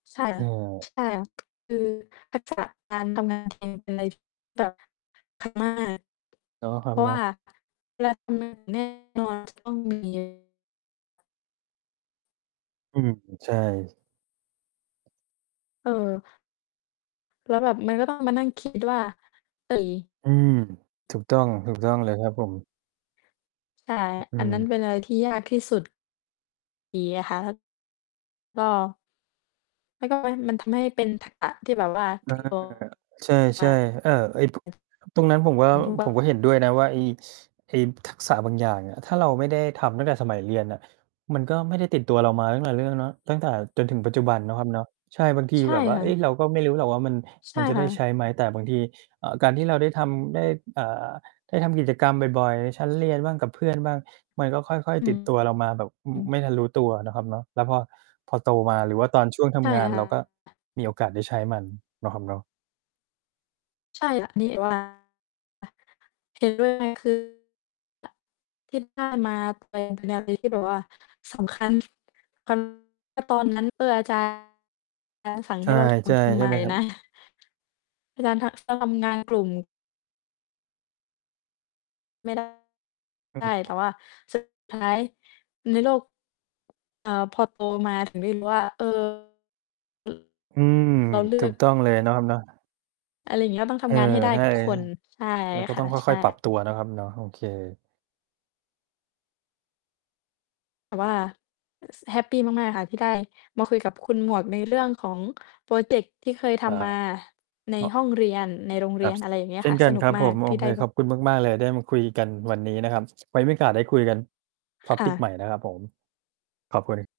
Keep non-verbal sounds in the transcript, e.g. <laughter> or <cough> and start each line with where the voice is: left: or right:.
left: ใช่
right: เ
left: ค
right: ออ
left: ่ะ ๆ คือทักษะการทำงานในที่แบบ <unintelligible>
right: เนาะคร
left: เพ
right: ับ
left: ราะ
right: เน
left: ว
right: า
left: ่า
right: ะ
left: เวลาทำงานแน่นอนจะต้องมี
right: อืม ใช่
left: เออ แล้วแบบ มันก็ต้องมานั่งคิดว่า เฮ้ย
right: อืม ถูกต้อง ถูกต้อง เลยครับผม
left: ใช่
right: อื
left: อันนั้
right: ม
left: นเป็นอะไรที่ยากที่ สุด ดีนะคะ ก็ ไม่ก็ไม่ มันทำให้เป็นทักษะที่แบบว่า
right: อ
left: ต
right: า
left: ิดตัว
right: ใช
left: ม
right: ่
left: า
right: ๆ เอ่อ ไอ้ พ ตรงนั้นผมว่า ผมก็
left: <unintelligible>
right: เห็นด้วยนะว่า ไอ้ ไอ้ทักษะบางอย่างอะ ถ้าเราไม่ได้ทำตั้งแต่สมัยเรียนอะ มันก็ไม่ได้ติดตัวเรามาตั้งหลายเรื่อง เนาะ ตั้งแต่จนถึงปัจจุบันเนาะครับเนาะ ใช่ บางที
left: ใช่
right: แบบว่า
left: ค่
right: เฮ้ย
left: ะ
right: เราก็ไม่รู้หรอกว่ามัน
left: ใช
right: ม
left: ่
right: ันจะ
left: ค
right: ได
left: ่
right: ้ ใช
left: ะ
right: ้ไหม แต่บางที อ่า การที่เราได้ทำได้ อ่า ได้ทำกิจกรรมบ่อย ๆ ชั้นเรียนบ้างกับ เพื่อนบ้าง มันก็ค่อย
left: อื
right: ๆ ติ
left: ม
right: ดตัวเรามาแบบ อ
left: อืม
right: ไม่ทันรู้ตัวเนาะครับเนาะ แล้วพอ พอโตมา หรือว่าตอนช่วงท
left: ใช่
right: ำงาน
left: ค่
right: เราก็
left: ะ
right: มีโอกาสได้ใช้มันเนาะครับเนาะ
left: ใช่ค่ะ นี่ว่า อ เห็นเลยด้วย คือ คิดว่ามา <unintelligible> เป็นอะไรที่แบบว่าสำคัญ คัน ก็ตอนนั้น เอ่อ อาจารย์ จารย์สั่ง
right: ใช
left: ให
right: ่
left: ้เราท
right: ๆ
left: ำทำ
right: ใช
left: ไ
right: ่
left: ม
right: ไหมครับ?
left: นะ? อาจารย์ ท ทำงาน กลุ่ม ไม่ได้
right: อื
left: ใช่ แต
right: ม
left: ่ว่า สุด ท้ายในโลก เอ่อ พอโตมาถึงได้รู้ว่า เออ
right: อืม
left: เราเลื
right: ถู
left: อก
right: กต้องเลยเนาะครับเนาะ
left: อะไรอย่างเงี้ย ต้องท
right: เออ
left: ำงานให้ได้
right: ใช่
left: ทุกคน ใช่
right: แล้วก็
left: ค
right: ต
left: ่
right: ้
left: ะ
right: องค
left: ใช
right: ่
left: ่
right: อย ๆ ปรับตัวเนาะครับเนาะ โอเค
left: แต่ว่า ส แฮปปีมาก ๆ ค่ะที่ได้มาคุยกับคุณหมวกใน เรื่อง ของพรอเจกต์ที่เคยท
right: อา
left: ำมาใน
right: อ
left: ห้องเรียน ในโรงเ
right: ค
left: รี
right: รั
left: ย
right: บ
left: น อะไรอย่างเงี้ย
right: เช่
left: ค่
right: น
left: ะ
right: กั
left: ส
right: น
left: นุ
right: ค
left: ก
right: รับ
left: มา
right: ผ
left: ก
right: ม โ
left: ท
right: อ
left: ี่ไ
right: เ
left: ด
right: ค
left: ้แบ
right: ข
left: บ
right: อบคุณมาก ๆ เลยได้มาคุยกันวันนี้นะครับ ไว้ไม่โอกาสได้คุยกัน
left: ค่
right: topic
left: ะ
right: ใหม่นะครับผม ขอบคุณ